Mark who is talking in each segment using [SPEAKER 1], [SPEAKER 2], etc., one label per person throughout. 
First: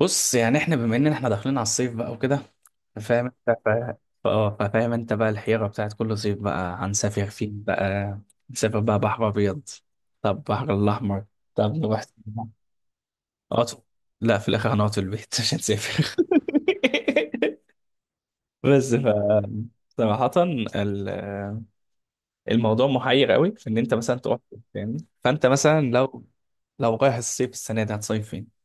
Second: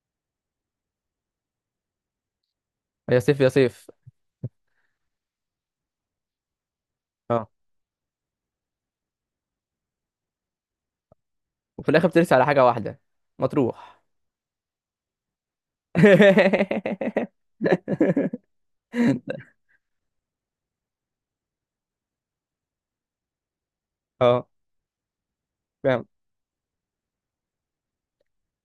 [SPEAKER 1] بص، يعني احنا بما ان احنا داخلين على الصيف بقى وكده.
[SPEAKER 2] يا
[SPEAKER 1] فاهم
[SPEAKER 2] سيف يا
[SPEAKER 1] انت
[SPEAKER 2] سيف.
[SPEAKER 1] فاهم انت بقى الحيرة بتاعت كل صيف بقى هنسافر
[SPEAKER 2] اه.
[SPEAKER 1] فين بقى. نسافر بقى بحر ابيض، طب بحر الاحمر، طب
[SPEAKER 2] وفي
[SPEAKER 1] نروح
[SPEAKER 2] الاخر بترسي على حاجه واحده،
[SPEAKER 1] اطول.
[SPEAKER 2] مطروح.
[SPEAKER 1] لا، في الاخر هنقعد في البيت مش هنسافر. بس ف صراحة ال- الموضوع محير قوي في ان انت مثلا تروح
[SPEAKER 2] اه،
[SPEAKER 1] فين، فاهمني. فانت مثلا
[SPEAKER 2] فاهم.
[SPEAKER 1] لو رايح الصيف السنة دي هتصيف فين؟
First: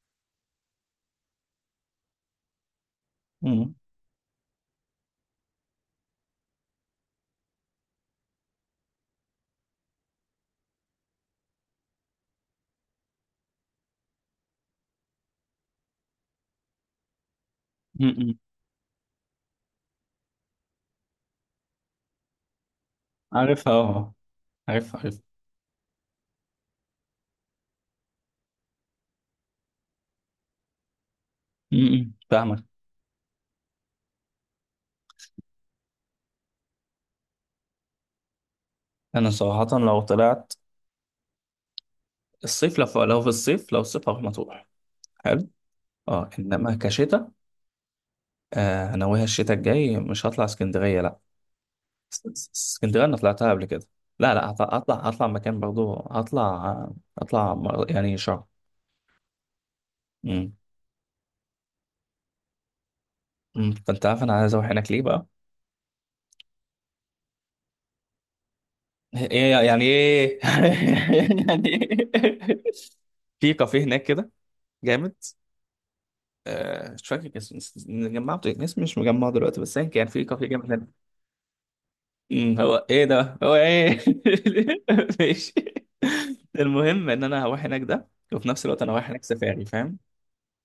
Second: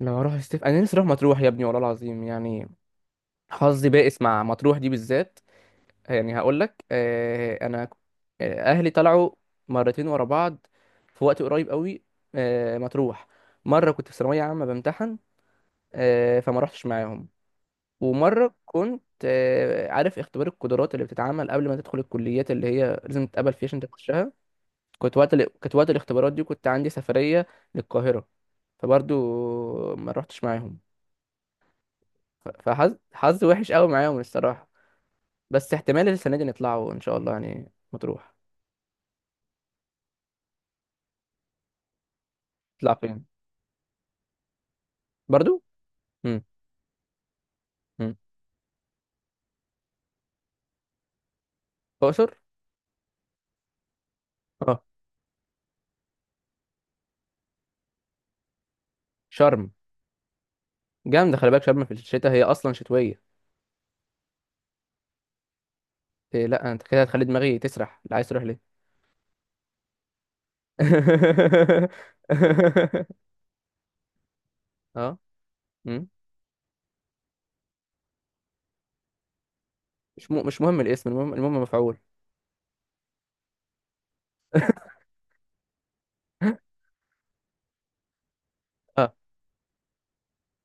[SPEAKER 2] لو اروح السيف انا نفسي اروح مطروح يا ابني، والله العظيم يعني.
[SPEAKER 1] امم
[SPEAKER 2] حظي بائس مع مطروح دي بالذات. يعني هقول لك، آه انا ك- آه، اهلي طلعوا مرتين ورا بعض في وقت قريب قوي. مطروح. مره كنت في ثانويه عامه بمتحن، فما رحتش معاهم.
[SPEAKER 1] امم
[SPEAKER 2] ومرة كنت عارف اختبار القدرات اللي بتتعمل قبل ما تدخل الكليات اللي هي لازم تتقبل فيها
[SPEAKER 1] عارفها
[SPEAKER 2] عشان
[SPEAKER 1] اه،
[SPEAKER 2] تخشها.
[SPEAKER 1] عارفها عارفها.
[SPEAKER 2] كنت وقت الاختبارات دي، كنت عندي سفرية للقاهرة، فبرضو ما روحتش معاهم.
[SPEAKER 1] فاهمك.
[SPEAKER 2] فحظ وحش قوي معاهم الصراحة. بس احتمال السنة دي نطلعوا ان شاء الله يعني مطروح.
[SPEAKER 1] انا صراحه لو طلعت الصيف، لو
[SPEAKER 2] نطلع
[SPEAKER 1] في، لو
[SPEAKER 2] فين.
[SPEAKER 1] في الصيف لو الصيف هروح مطروح. حلو
[SPEAKER 2] برضو.
[SPEAKER 1] اه،
[SPEAKER 2] امم.
[SPEAKER 1] انما كشتاء.
[SPEAKER 2] امم.
[SPEAKER 1] آه، ناويها الشتاء الجاي مش هطلع اسكندريه لا.
[SPEAKER 2] اقصر.
[SPEAKER 1] اسكندريه انا طلعتها قبل كده. لا لا، هطلع
[SPEAKER 2] اه،
[SPEAKER 1] هطلع هطلع مكان برضو. هطلع يعني شرم.
[SPEAKER 2] شرم.
[SPEAKER 1] امم
[SPEAKER 2] جامدة، خلي بالك شرم في الشتاء هي اصلا شتوية.
[SPEAKER 1] أمم، فانت عارف انا عايز اروح هناك ليه بقى.
[SPEAKER 2] إيه، لا انت كده هتخلي دماغي تسرح اللي عايز تروح ليه.
[SPEAKER 1] ايه يعني ايه يعني ايه، في كافيه هناك كده جامد.
[SPEAKER 2] اه. مم.
[SPEAKER 1] آه، مش فاكر اسم مجمعه اسم، مش مجمعه دلوقتي بس يعني كان في كافيه
[SPEAKER 2] مش مهم
[SPEAKER 1] جامد.
[SPEAKER 2] الاسم، المهم المهم مفعول.
[SPEAKER 1] مم، هو ايه ده هو ايه. ماشي. المهم ان انا هروح هناك ده، وفي نفس الوقت انا رايح
[SPEAKER 2] اه.
[SPEAKER 1] هناك سفاري، فاهم.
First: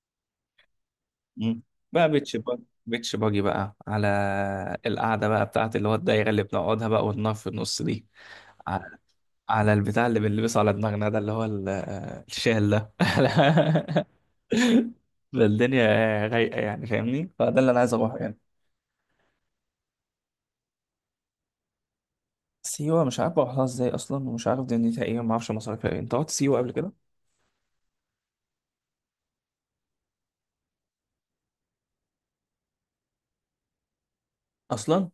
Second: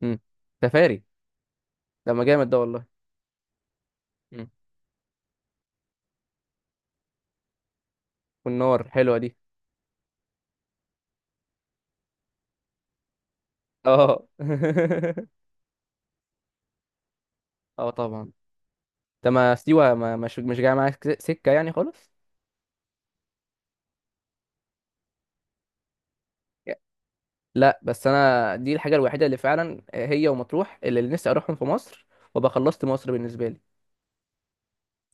[SPEAKER 2] مم. سفاري.
[SPEAKER 1] مم. بقى
[SPEAKER 2] ده ما
[SPEAKER 1] بيتش
[SPEAKER 2] جامد ده
[SPEAKER 1] باجي،
[SPEAKER 2] والله.
[SPEAKER 1] بيتش باجي بقى، على
[SPEAKER 2] مم.
[SPEAKER 1] القعده بقى بتاعت اللي هو الدايره اللي بنقعدها بقى، والنار في النص دي،
[SPEAKER 2] والنار
[SPEAKER 1] على
[SPEAKER 2] حلوة دي.
[SPEAKER 1] على البتاع اللي بنلبسه على دماغنا ده اللي هو الشال ده.
[SPEAKER 2] اه.
[SPEAKER 1] فالدنيا رايقه، يعني فاهمني، فده اللي انا
[SPEAKER 2] اه،
[SPEAKER 1] عايز اروحه
[SPEAKER 2] طبعا.
[SPEAKER 1] يعني.
[SPEAKER 2] انت ما سيوة ما مش جاي معاك سكة يعني خالص.
[SPEAKER 1] سيوه مش عارف اروحها ازاي اصلا، ومش عارف دنيتها ايه، وما اعرفش مصاريفها ايه. انت رحت سيوه قبل كده
[SPEAKER 2] لا بس انا دي الحاجة الوحيدة اللي فعلا هي ومطروح اللي نفسي اروحهم في مصر، وابقى خلصت مصر بالنسبة لي
[SPEAKER 1] اصلا؟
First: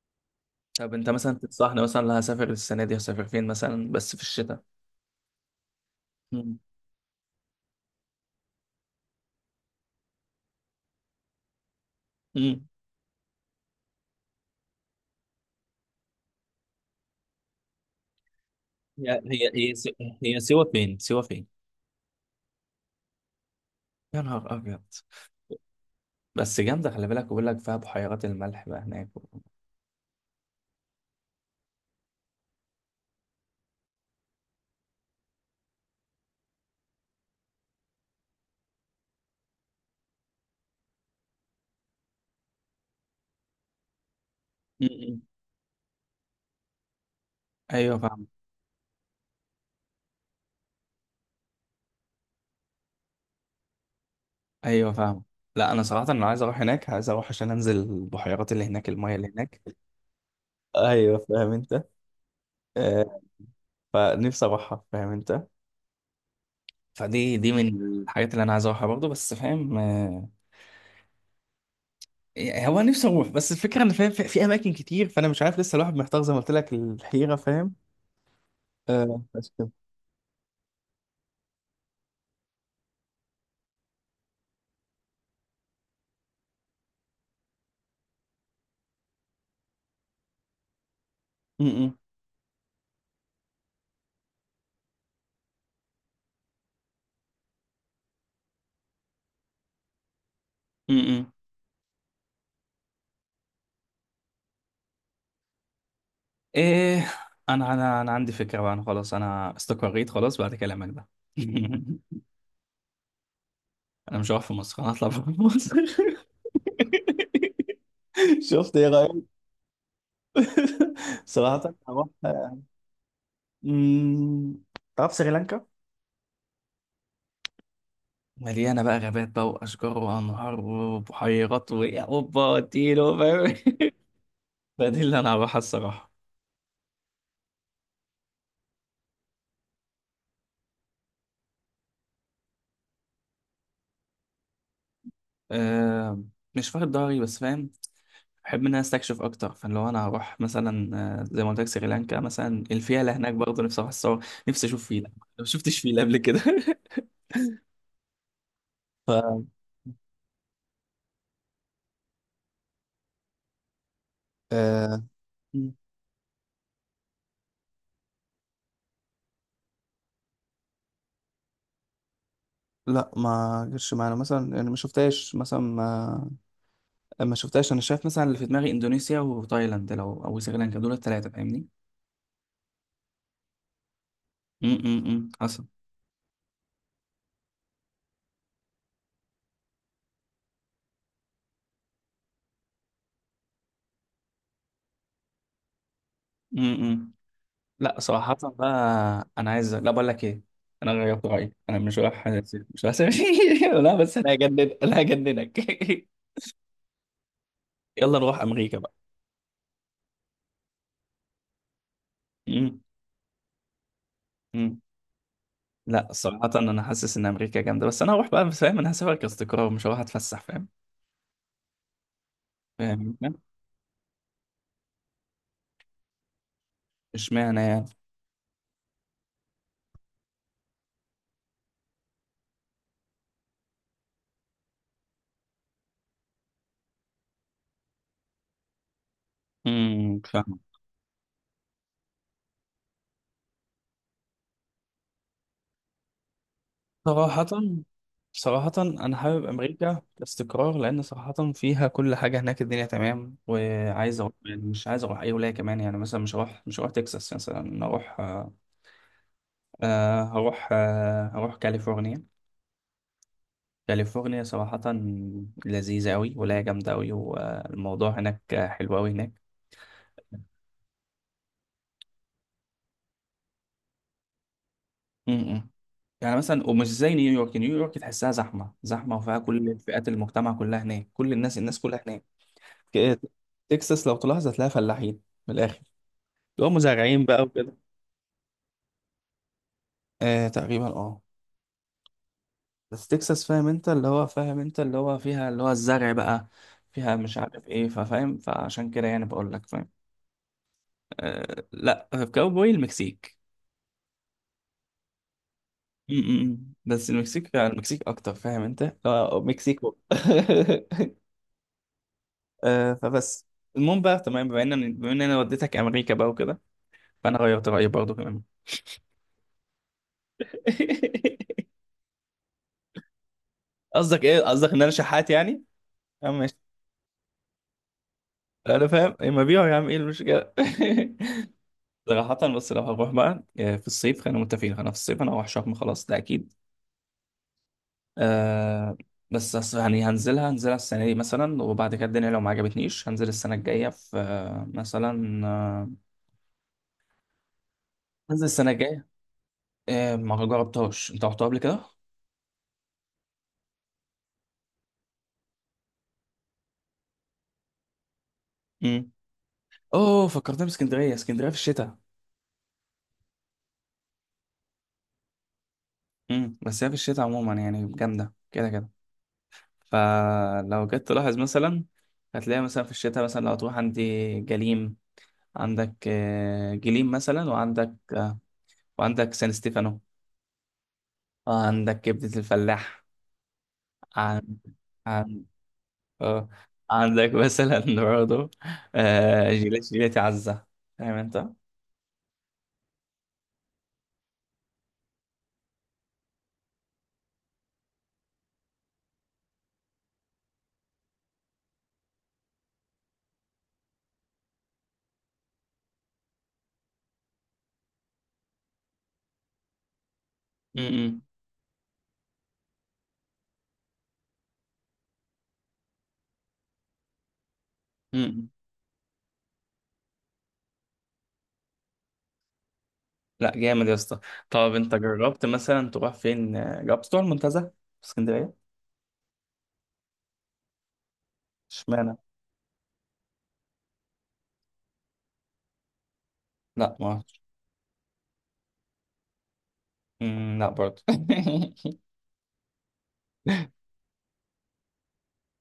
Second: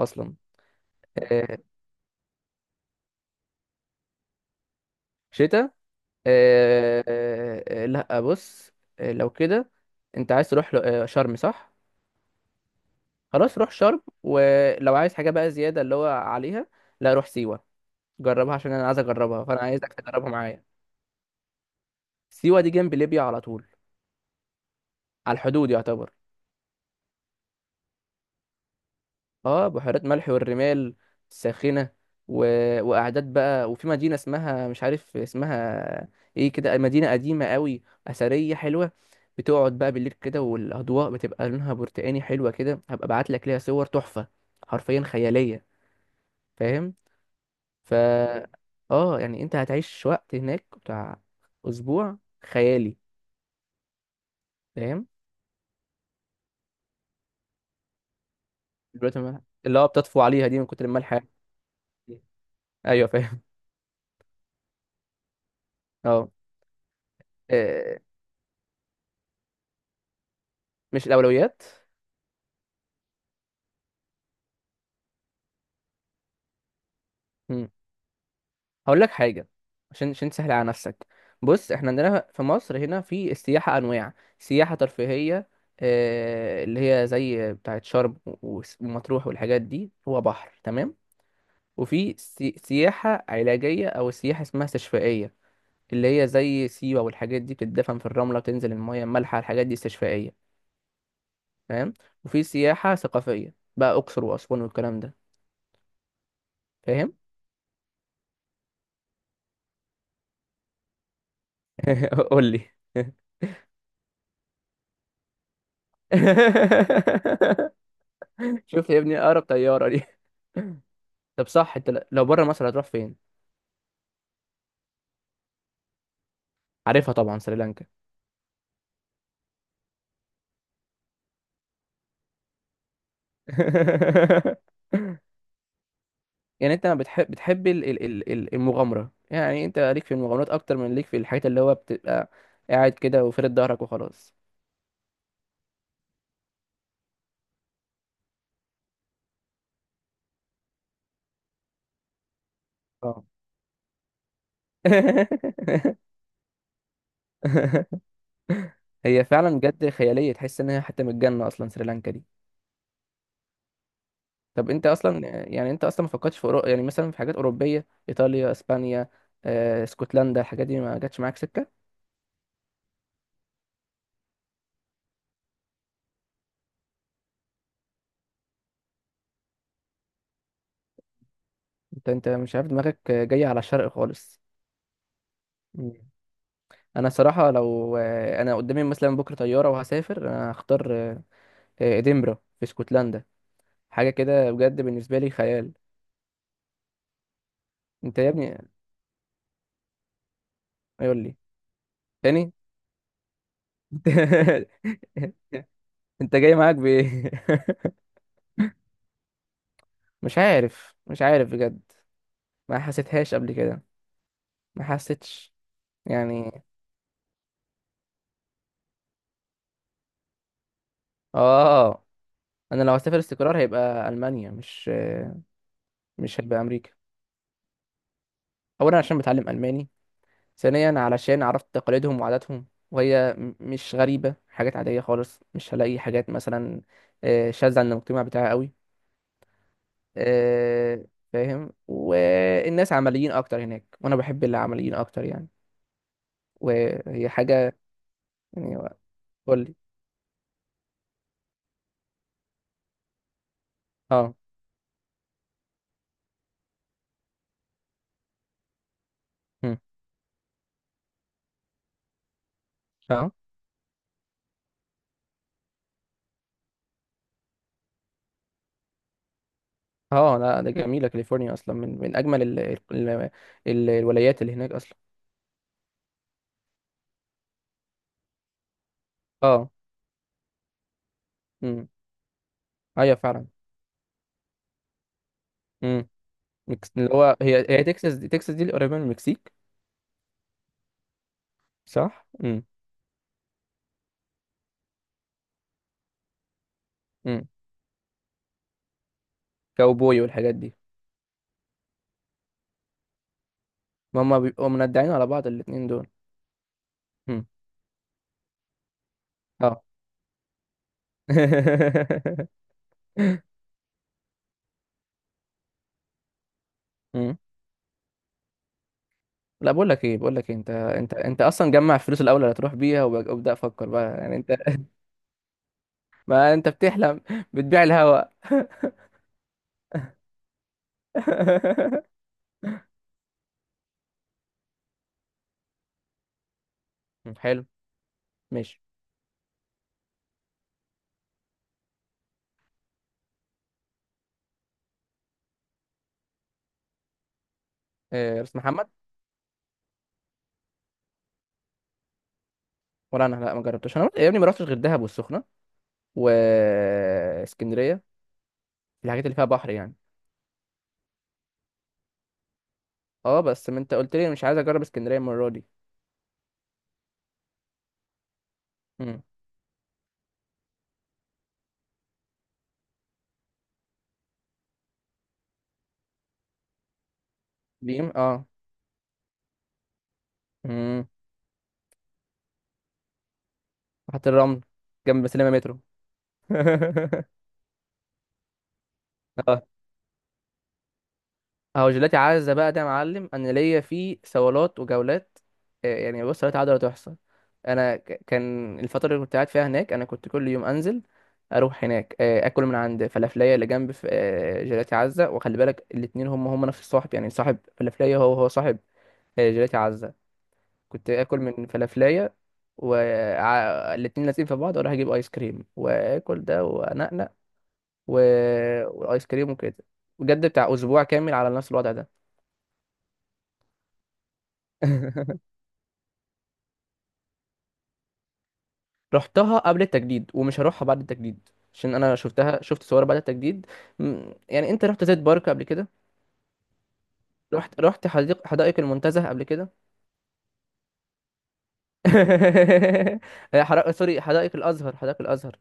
[SPEAKER 2] اصلا.
[SPEAKER 1] طب انت مثلا
[SPEAKER 2] آه،
[SPEAKER 1] تنصحني مثلا لو هسافر السنه دي هسافر فين مثلا، بس في الشتاء.
[SPEAKER 2] شتاء.
[SPEAKER 1] مم.
[SPEAKER 2] لا بص. لو كده انت عايز تروح شرم صح.
[SPEAKER 1] مم.
[SPEAKER 2] خلاص روح شرم، ولو عايز حاجة بقى زيادة اللي هو عليها، لا روح سيوة. جربها عشان انا عايز
[SPEAKER 1] هي
[SPEAKER 2] اجربها،
[SPEAKER 1] هي
[SPEAKER 2] فانا
[SPEAKER 1] هي س-
[SPEAKER 2] عايزك تجربها
[SPEAKER 1] هي
[SPEAKER 2] معايا.
[SPEAKER 1] سيوة فين، سيوة فين؟
[SPEAKER 2] سيوة دي جنب ليبيا على طول،
[SPEAKER 1] يا نهار ابيض.
[SPEAKER 2] على الحدود يعتبر.
[SPEAKER 1] بس جامده، خلي بالك، بقول لك فيها بحيرات الملح بقى هناك و...
[SPEAKER 2] اه، بحيرات ملح والرمال الساخنة و... وقعدات بقى، وفي مدينة اسمها مش عارف اسمها ايه كده، مدينة قديمة قوي أثرية حلوة، بتقعد بقى بالليل كده والأضواء بتبقى لونها برتقاني حلوة كده. هبقى ابعت لك ليها صور تحفة،
[SPEAKER 1] م-م.
[SPEAKER 2] حرفيا
[SPEAKER 1] مم.
[SPEAKER 2] خيالية. فاهم. ف
[SPEAKER 1] ايوه فاهم،
[SPEAKER 2] اه يعني انت هتعيش وقت هناك بتاع اسبوع خيالي.
[SPEAKER 1] ايوه
[SPEAKER 2] فاهم.
[SPEAKER 1] فاهم. لا انا صراحه انا عايز اروح هناك، عايز اروح عشان انزل البحيرات اللي هناك، المايه
[SPEAKER 2] دلوقتي
[SPEAKER 1] اللي
[SPEAKER 2] ما-
[SPEAKER 1] هناك.
[SPEAKER 2] اللي هو بتطفو عليها دي من كتر الملح
[SPEAKER 1] ايوه
[SPEAKER 2] يعني.
[SPEAKER 1] فاهم انت.
[SPEAKER 2] ايوه
[SPEAKER 1] آه،
[SPEAKER 2] فاهم.
[SPEAKER 1] فنفسي اروحها، فاهم انت.
[SPEAKER 2] اه،
[SPEAKER 1] فدي، دي من
[SPEAKER 2] آه،
[SPEAKER 1] الحاجات اللي انا عايز اروحها برضه، بس فاهم آه.
[SPEAKER 2] مش الاولويات.
[SPEAKER 1] إيه، هو أنا نفسي اروح بس الفكره ان فاهم في في اماكن كتير، فانا مش عارف لسه، الواحد محتار زي ما قلت لك الحيره،
[SPEAKER 2] مم.
[SPEAKER 1] فاهم.
[SPEAKER 2] هقول لك
[SPEAKER 1] آه
[SPEAKER 2] حاجه،
[SPEAKER 1] بس كده.
[SPEAKER 2] عشان تسهل على نفسك. بص احنا عندنا في مصر هنا في السياحه انواع. سياحه ترفيهيه، اللي هي زي بتاعه شرم و- ومطروح والحاجات دي، هو بحر تمام.
[SPEAKER 1] م- م-
[SPEAKER 2] وفي سياحه علاجيه او سياحه اسمها استشفائيه، اللي هي زي سيوة والحاجات دي، بتدفن في الرملة، بتنزل المية المالحة، الحاجات دي استشفائية.
[SPEAKER 1] م- م.
[SPEAKER 2] فاهم. وفي سياحة ثقافية بقى، أقصر وأسوان والكلام ده.
[SPEAKER 1] ايه،
[SPEAKER 2] فاهم.
[SPEAKER 1] انا عندي فكره بقى، انا خلاص انا استقريت خلاص بعد كلامك ده.
[SPEAKER 2] قول لي.
[SPEAKER 1] انا مش هروح في مصر، انا هطلع بره مصر. شفت؟ ايه
[SPEAKER 2] شوف يا ابني،
[SPEAKER 1] رايك؟
[SPEAKER 2] أقرب طيارة دي. طب
[SPEAKER 1] صراحه
[SPEAKER 2] صح انت،
[SPEAKER 1] هروح.
[SPEAKER 2] لو بره مصر هتروح فين.
[SPEAKER 1] أمم، تعرف سريلانكا؟
[SPEAKER 2] عارفها طبعا سريلانكا.
[SPEAKER 1] مليانه بقى غابات بقى واشجار وانهار وبحيرات واوبا اديله، فاهم. ده دي اللي انا هروحها الصراحه.
[SPEAKER 2] يعني انت ما بتحب بتحب المغامره، يعني انت ليك في المغامرات اكتر من ليك في الحاجات اللي هو بتبقى قاعد كده وفرد ظهرك وخلاص.
[SPEAKER 1] أه، مش فارد ضهري بس فاهم. بحب ان انا استكشف اكتر، فاللي هو انا هروح مثلا آه، زي ما قلت لك سريلانكا مثلا. الفيله
[SPEAKER 2] اه.
[SPEAKER 1] هناك برضه نفسي اروح اتصور، نفسي اشوف فيله. ما شفتش فيله قبل كده. ف
[SPEAKER 2] هي فعلا بجد خياليه، تحس ان هي حتى من الجنه اصلا سريلانكا دي. طب انت
[SPEAKER 1] آه
[SPEAKER 2] اصلا، يعني انت اصلا ما فكرتش في أورو... يعني مثلا في حاجات اوروبيه ايطاليا اسبانيا اسكتلندا، الحاجات دي ما جاتش معاك سكه.
[SPEAKER 1] لا، ما جرش معانا مثلا يعني، ما شفتهاش مثلا ما، ما شفتهاش. انا شايف، شايف مثلا اللي في دماغي اندونيسيا وتايلاند لو او سريلانكا، دول الثلاثه فاهمني.
[SPEAKER 2] انت مش عارف دماغك جايه على الشرق خالص.
[SPEAKER 1] امم حصل.
[SPEAKER 2] مم. انا صراحه لو، انا قدامي مثلا بكره طياره وهسافر، انا هختار ادنبرا في اسكتلندا، حاجه كده بجد بالنسبه لي خيال.
[SPEAKER 1] لا
[SPEAKER 2] انت يا
[SPEAKER 1] صراحة
[SPEAKER 2] ابني.
[SPEAKER 1] بقى أنا عايز، لا بقول لك إيه، أنا
[SPEAKER 2] قول
[SPEAKER 1] غيرت
[SPEAKER 2] لي.
[SPEAKER 1] رأيي، أنا مش رايح.
[SPEAKER 2] تاني.
[SPEAKER 1] مش رايح. لا بس أنا هجنن، أنا هجننك.
[SPEAKER 2] انت جاي معاك بايه.
[SPEAKER 1] يلا نروح أمريكا بقى.
[SPEAKER 2] مش عارف، مش عارف بجد، ما
[SPEAKER 1] مم.
[SPEAKER 2] حسيتهاش قبل كده،
[SPEAKER 1] مم.
[SPEAKER 2] ما حسيتش.
[SPEAKER 1] لا صراحة
[SPEAKER 2] يعني
[SPEAKER 1] أنا حاسس إن أمريكا جامدة، بس أنا هروح بقى فاهم، أنا هسافر كاستقرار، مش هروح أتفسح، فاهم.
[SPEAKER 2] اه. انا لو
[SPEAKER 1] فاهم
[SPEAKER 2] هسافر
[SPEAKER 1] أنت؟
[SPEAKER 2] استقرار هيبقى المانيا، مش هيبقى امريكا.
[SPEAKER 1] إشمعنى يعني.
[SPEAKER 2] اولا عشان بتعلم الماني، ثانيا علشان عرفت تقاليدهم وعاداتهم وهي مش غريبه حاجات عاديه خالص، مش هلاقي حاجات مثلا شاذه عن المجتمع بتاعي قوي.
[SPEAKER 1] مم.
[SPEAKER 2] آه، فاهم، والناس عمليين اكتر هناك وانا بحب اللي عمليين اكتر يعني، وهي
[SPEAKER 1] صراحة،
[SPEAKER 2] حاجه.
[SPEAKER 1] صراحة
[SPEAKER 2] يعني.
[SPEAKER 1] أنا حابب
[SPEAKER 2] قول لي.
[SPEAKER 1] أمريكا كاستقرار لأن صراحة فيها كل حاجة، هناك الدنيا تمام وعايز أروح،
[SPEAKER 2] اه.
[SPEAKER 1] يعني مش عايز أروح أي ولاية كمان يعني، مثلا مش هروح مش هروح تكساس، مثلا أروح آه،
[SPEAKER 2] مم.
[SPEAKER 1] آه، هروح آه، هروح كاليفورنيا.
[SPEAKER 2] اه.
[SPEAKER 1] كاليفورنيا صراحة لذيذة أوي، ولاية جامدة أوي، والموضوع هناك حلو أوي هناك.
[SPEAKER 2] اه، لا ده جميله كاليفورنيا، اصلا من اجمل ال ال الولايات اللي هناك اصلا.
[SPEAKER 1] م- م. يعني مثلا، ومش زي نيويورك، نيويورك تحسها زحمة زحمة، وفيها
[SPEAKER 2] اه.
[SPEAKER 1] كل فئات المجتمع كلها هناك، كل الناس، الناس
[SPEAKER 2] امم.
[SPEAKER 1] كلها هناك.
[SPEAKER 2] ايوه
[SPEAKER 1] ك-
[SPEAKER 2] فعلا.
[SPEAKER 1] تكساس لو تلاحظ هتلاقيها فلاحين، من الاخر،
[SPEAKER 2] امم.
[SPEAKER 1] اللي هو
[SPEAKER 2] اللي
[SPEAKER 1] مزارعين
[SPEAKER 2] هو
[SPEAKER 1] بقى
[SPEAKER 2] هي
[SPEAKER 1] وكده.
[SPEAKER 2] هي تكساس دي، تكساس دي اللي قريبه من المكسيك،
[SPEAKER 1] آه تقريبا اه.
[SPEAKER 2] صح. امم.
[SPEAKER 1] بس تكساس فاهم انت اللي هو، فاهم انت اللي هو فيها اللي هو الزرع بقى، فيها مش
[SPEAKER 2] امم.
[SPEAKER 1] عارف ايه، ففاهم، فعشان كده يعني بقول لك فاهم.
[SPEAKER 2] كاوبوي والحاجات دي.
[SPEAKER 1] آه لا، كاوبوي المكسيك.
[SPEAKER 2] ما هم بيبقوا مندعين على بعض الاتنين دول.
[SPEAKER 1] م- م- م. بس
[SPEAKER 2] امم.
[SPEAKER 1] المكسيك، المكسيك اكتر فاهم انت، آه
[SPEAKER 2] اه.
[SPEAKER 1] مكسيكو. آه فبس. المهم بقى تمام، بما ان بما ان انا وديتك امريكا بقى وكده،
[SPEAKER 2] امم.
[SPEAKER 1] فانا غيرت رايي برضه كمان.
[SPEAKER 2] لا بقول لك ايه، بقول لك إيه، انت اصلا جمع الفلوس الاول اللي هتروح بيها، وابدا افكر بقى
[SPEAKER 1] قصدك
[SPEAKER 2] يعني
[SPEAKER 1] ايه،
[SPEAKER 2] انت.
[SPEAKER 1] قصدك ان انا شحات يعني؟ آه، ماشي.
[SPEAKER 2] ما انت بتحلم، بتبيع الهوا.
[SPEAKER 1] انا فاهم، اما بيعوا يا عم ايه المشكله. صراحه، بس لو هنروح بقى آه، في الصيف خلينا متفقين، انا في الصيف انا هروح شرم خلاص، ده اكيد.
[SPEAKER 2] حلو. ماشي.
[SPEAKER 1] آه. بس أص- يعني هنزلها، هنزلها السنه دي مثلا، وبعد كده الدنيا لو ما عجبتنيش هنزل السنه الجايه في آه، مثلا آه، هنزل
[SPEAKER 2] راس
[SPEAKER 1] السنه
[SPEAKER 2] محمد.
[SPEAKER 1] الجايه. آه ما جربتهاش، انت رحتها قبل كده؟
[SPEAKER 2] ولا انا، لا ما جربتش انا يا ابني، ما رحتش غير دهب والسخنه واسكندريه،
[SPEAKER 1] امم.
[SPEAKER 2] الحاجات اللي فيها بحر يعني.
[SPEAKER 1] اوه، فكرتني باسكندريه، اسكندريه في الشتاء.
[SPEAKER 2] اه بس ما انت قلت لي مش عايز اجرب اسكندريه المره دي.
[SPEAKER 1] امم، بس هي في الشتاء عموما يعني جامده كده كده.
[SPEAKER 2] امم.
[SPEAKER 1] فلو جيت تلاحظ مثلا، هتلاقي مثلا في الشتاء مثلا لو تروح عندي جليم، عندك آه، جليم مثلا، وعندك
[SPEAKER 2] دي
[SPEAKER 1] آه،
[SPEAKER 2] اه.
[SPEAKER 1] وعندك سان ستيفانو،
[SPEAKER 2] امم.
[SPEAKER 1] وعندك كبدة الفلاح،
[SPEAKER 2] حتى
[SPEAKER 1] عن
[SPEAKER 2] الرمل جنب
[SPEAKER 1] عن
[SPEAKER 2] سينما مترو.
[SPEAKER 1] آه، عندك مثلا برضه آه،
[SPEAKER 2] اه.
[SPEAKER 1] جيلاتي، جيلاتي عزة، فاهم انت؟
[SPEAKER 2] اهو جيلاتي عزة بقى ده يا معلم، انا ليا فيه صولات وجولات. يعني بص، صولات عادة لا تحصى. كان الفترة اللي كنت قاعد فيها هناك، انا كنت كل يوم انزل، اروح هناك اكل من عند فلافلية اللي جنب جيلاتي عزة، وخلي بالك الاتنين هم نفس الصاحب، يعني صاحب فلافلية هو صاحب جيلاتي عزة. كنت
[SPEAKER 1] م-م.
[SPEAKER 2] اكل من فلافلية والاتنين لازقين في بعض، واروح اجيب ايس كريم واكل ده وانقنق و...
[SPEAKER 1] م-م.
[SPEAKER 2] والايس كريم وكده، بجد بتاع اسبوع كامل على نفس الوضع ده.
[SPEAKER 1] لا جامد يا اسطى. طب انت جربت مثلا تروح فين آه، جربت تروح المنتزه في اسكندرية؟
[SPEAKER 2] رحتها قبل التجديد ومش هروحها بعد التجديد. عشان انا
[SPEAKER 1] اشمعنى؟
[SPEAKER 2] شفتها، شفت صور بعد التجديد. يعني انت رحت زيت بارك قبل كده.
[SPEAKER 1] لا ما رحتش.
[SPEAKER 2] رحت حدائق المنتزه قبل كده.
[SPEAKER 1] م، لا برضه.
[SPEAKER 2] سوري، حدائق الازهر، حدائق الازهر.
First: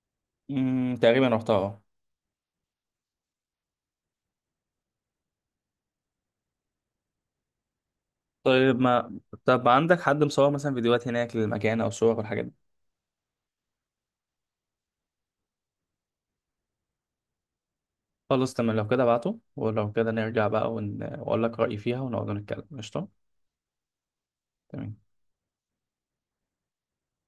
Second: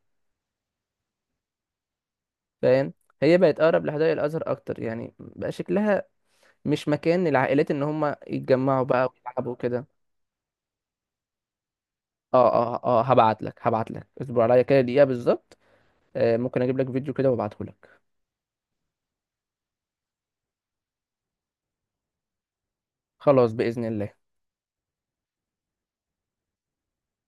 [SPEAKER 1] م، تقريبا رحتها اه.
[SPEAKER 2] فاهم. هي بقت اقرب لحدائق الازهر اكتر، يعني بقى شكلها مش مكان للعائلات ان هم
[SPEAKER 1] طيب
[SPEAKER 2] يتجمعوا بقى
[SPEAKER 1] ما،
[SPEAKER 2] ويلعبوا
[SPEAKER 1] طب
[SPEAKER 2] كده.
[SPEAKER 1] عندك حد مصور مثلا فيديوهات هناك للمكان او صور والحاجات
[SPEAKER 2] اه
[SPEAKER 1] دي؟
[SPEAKER 2] اه اه، هبعت لك اصبر عليا كده دقيقة بالظبط. ممكن اجيب لك فيديو كده وابعته لك.
[SPEAKER 1] خلاص تمام، لو كده ابعته، ولو كده نرجع بقى ون... واقول لك رأيي فيها ونقعد نتكلم قشطة.
[SPEAKER 2] خلاص بإذن الله.
[SPEAKER 1] تمام.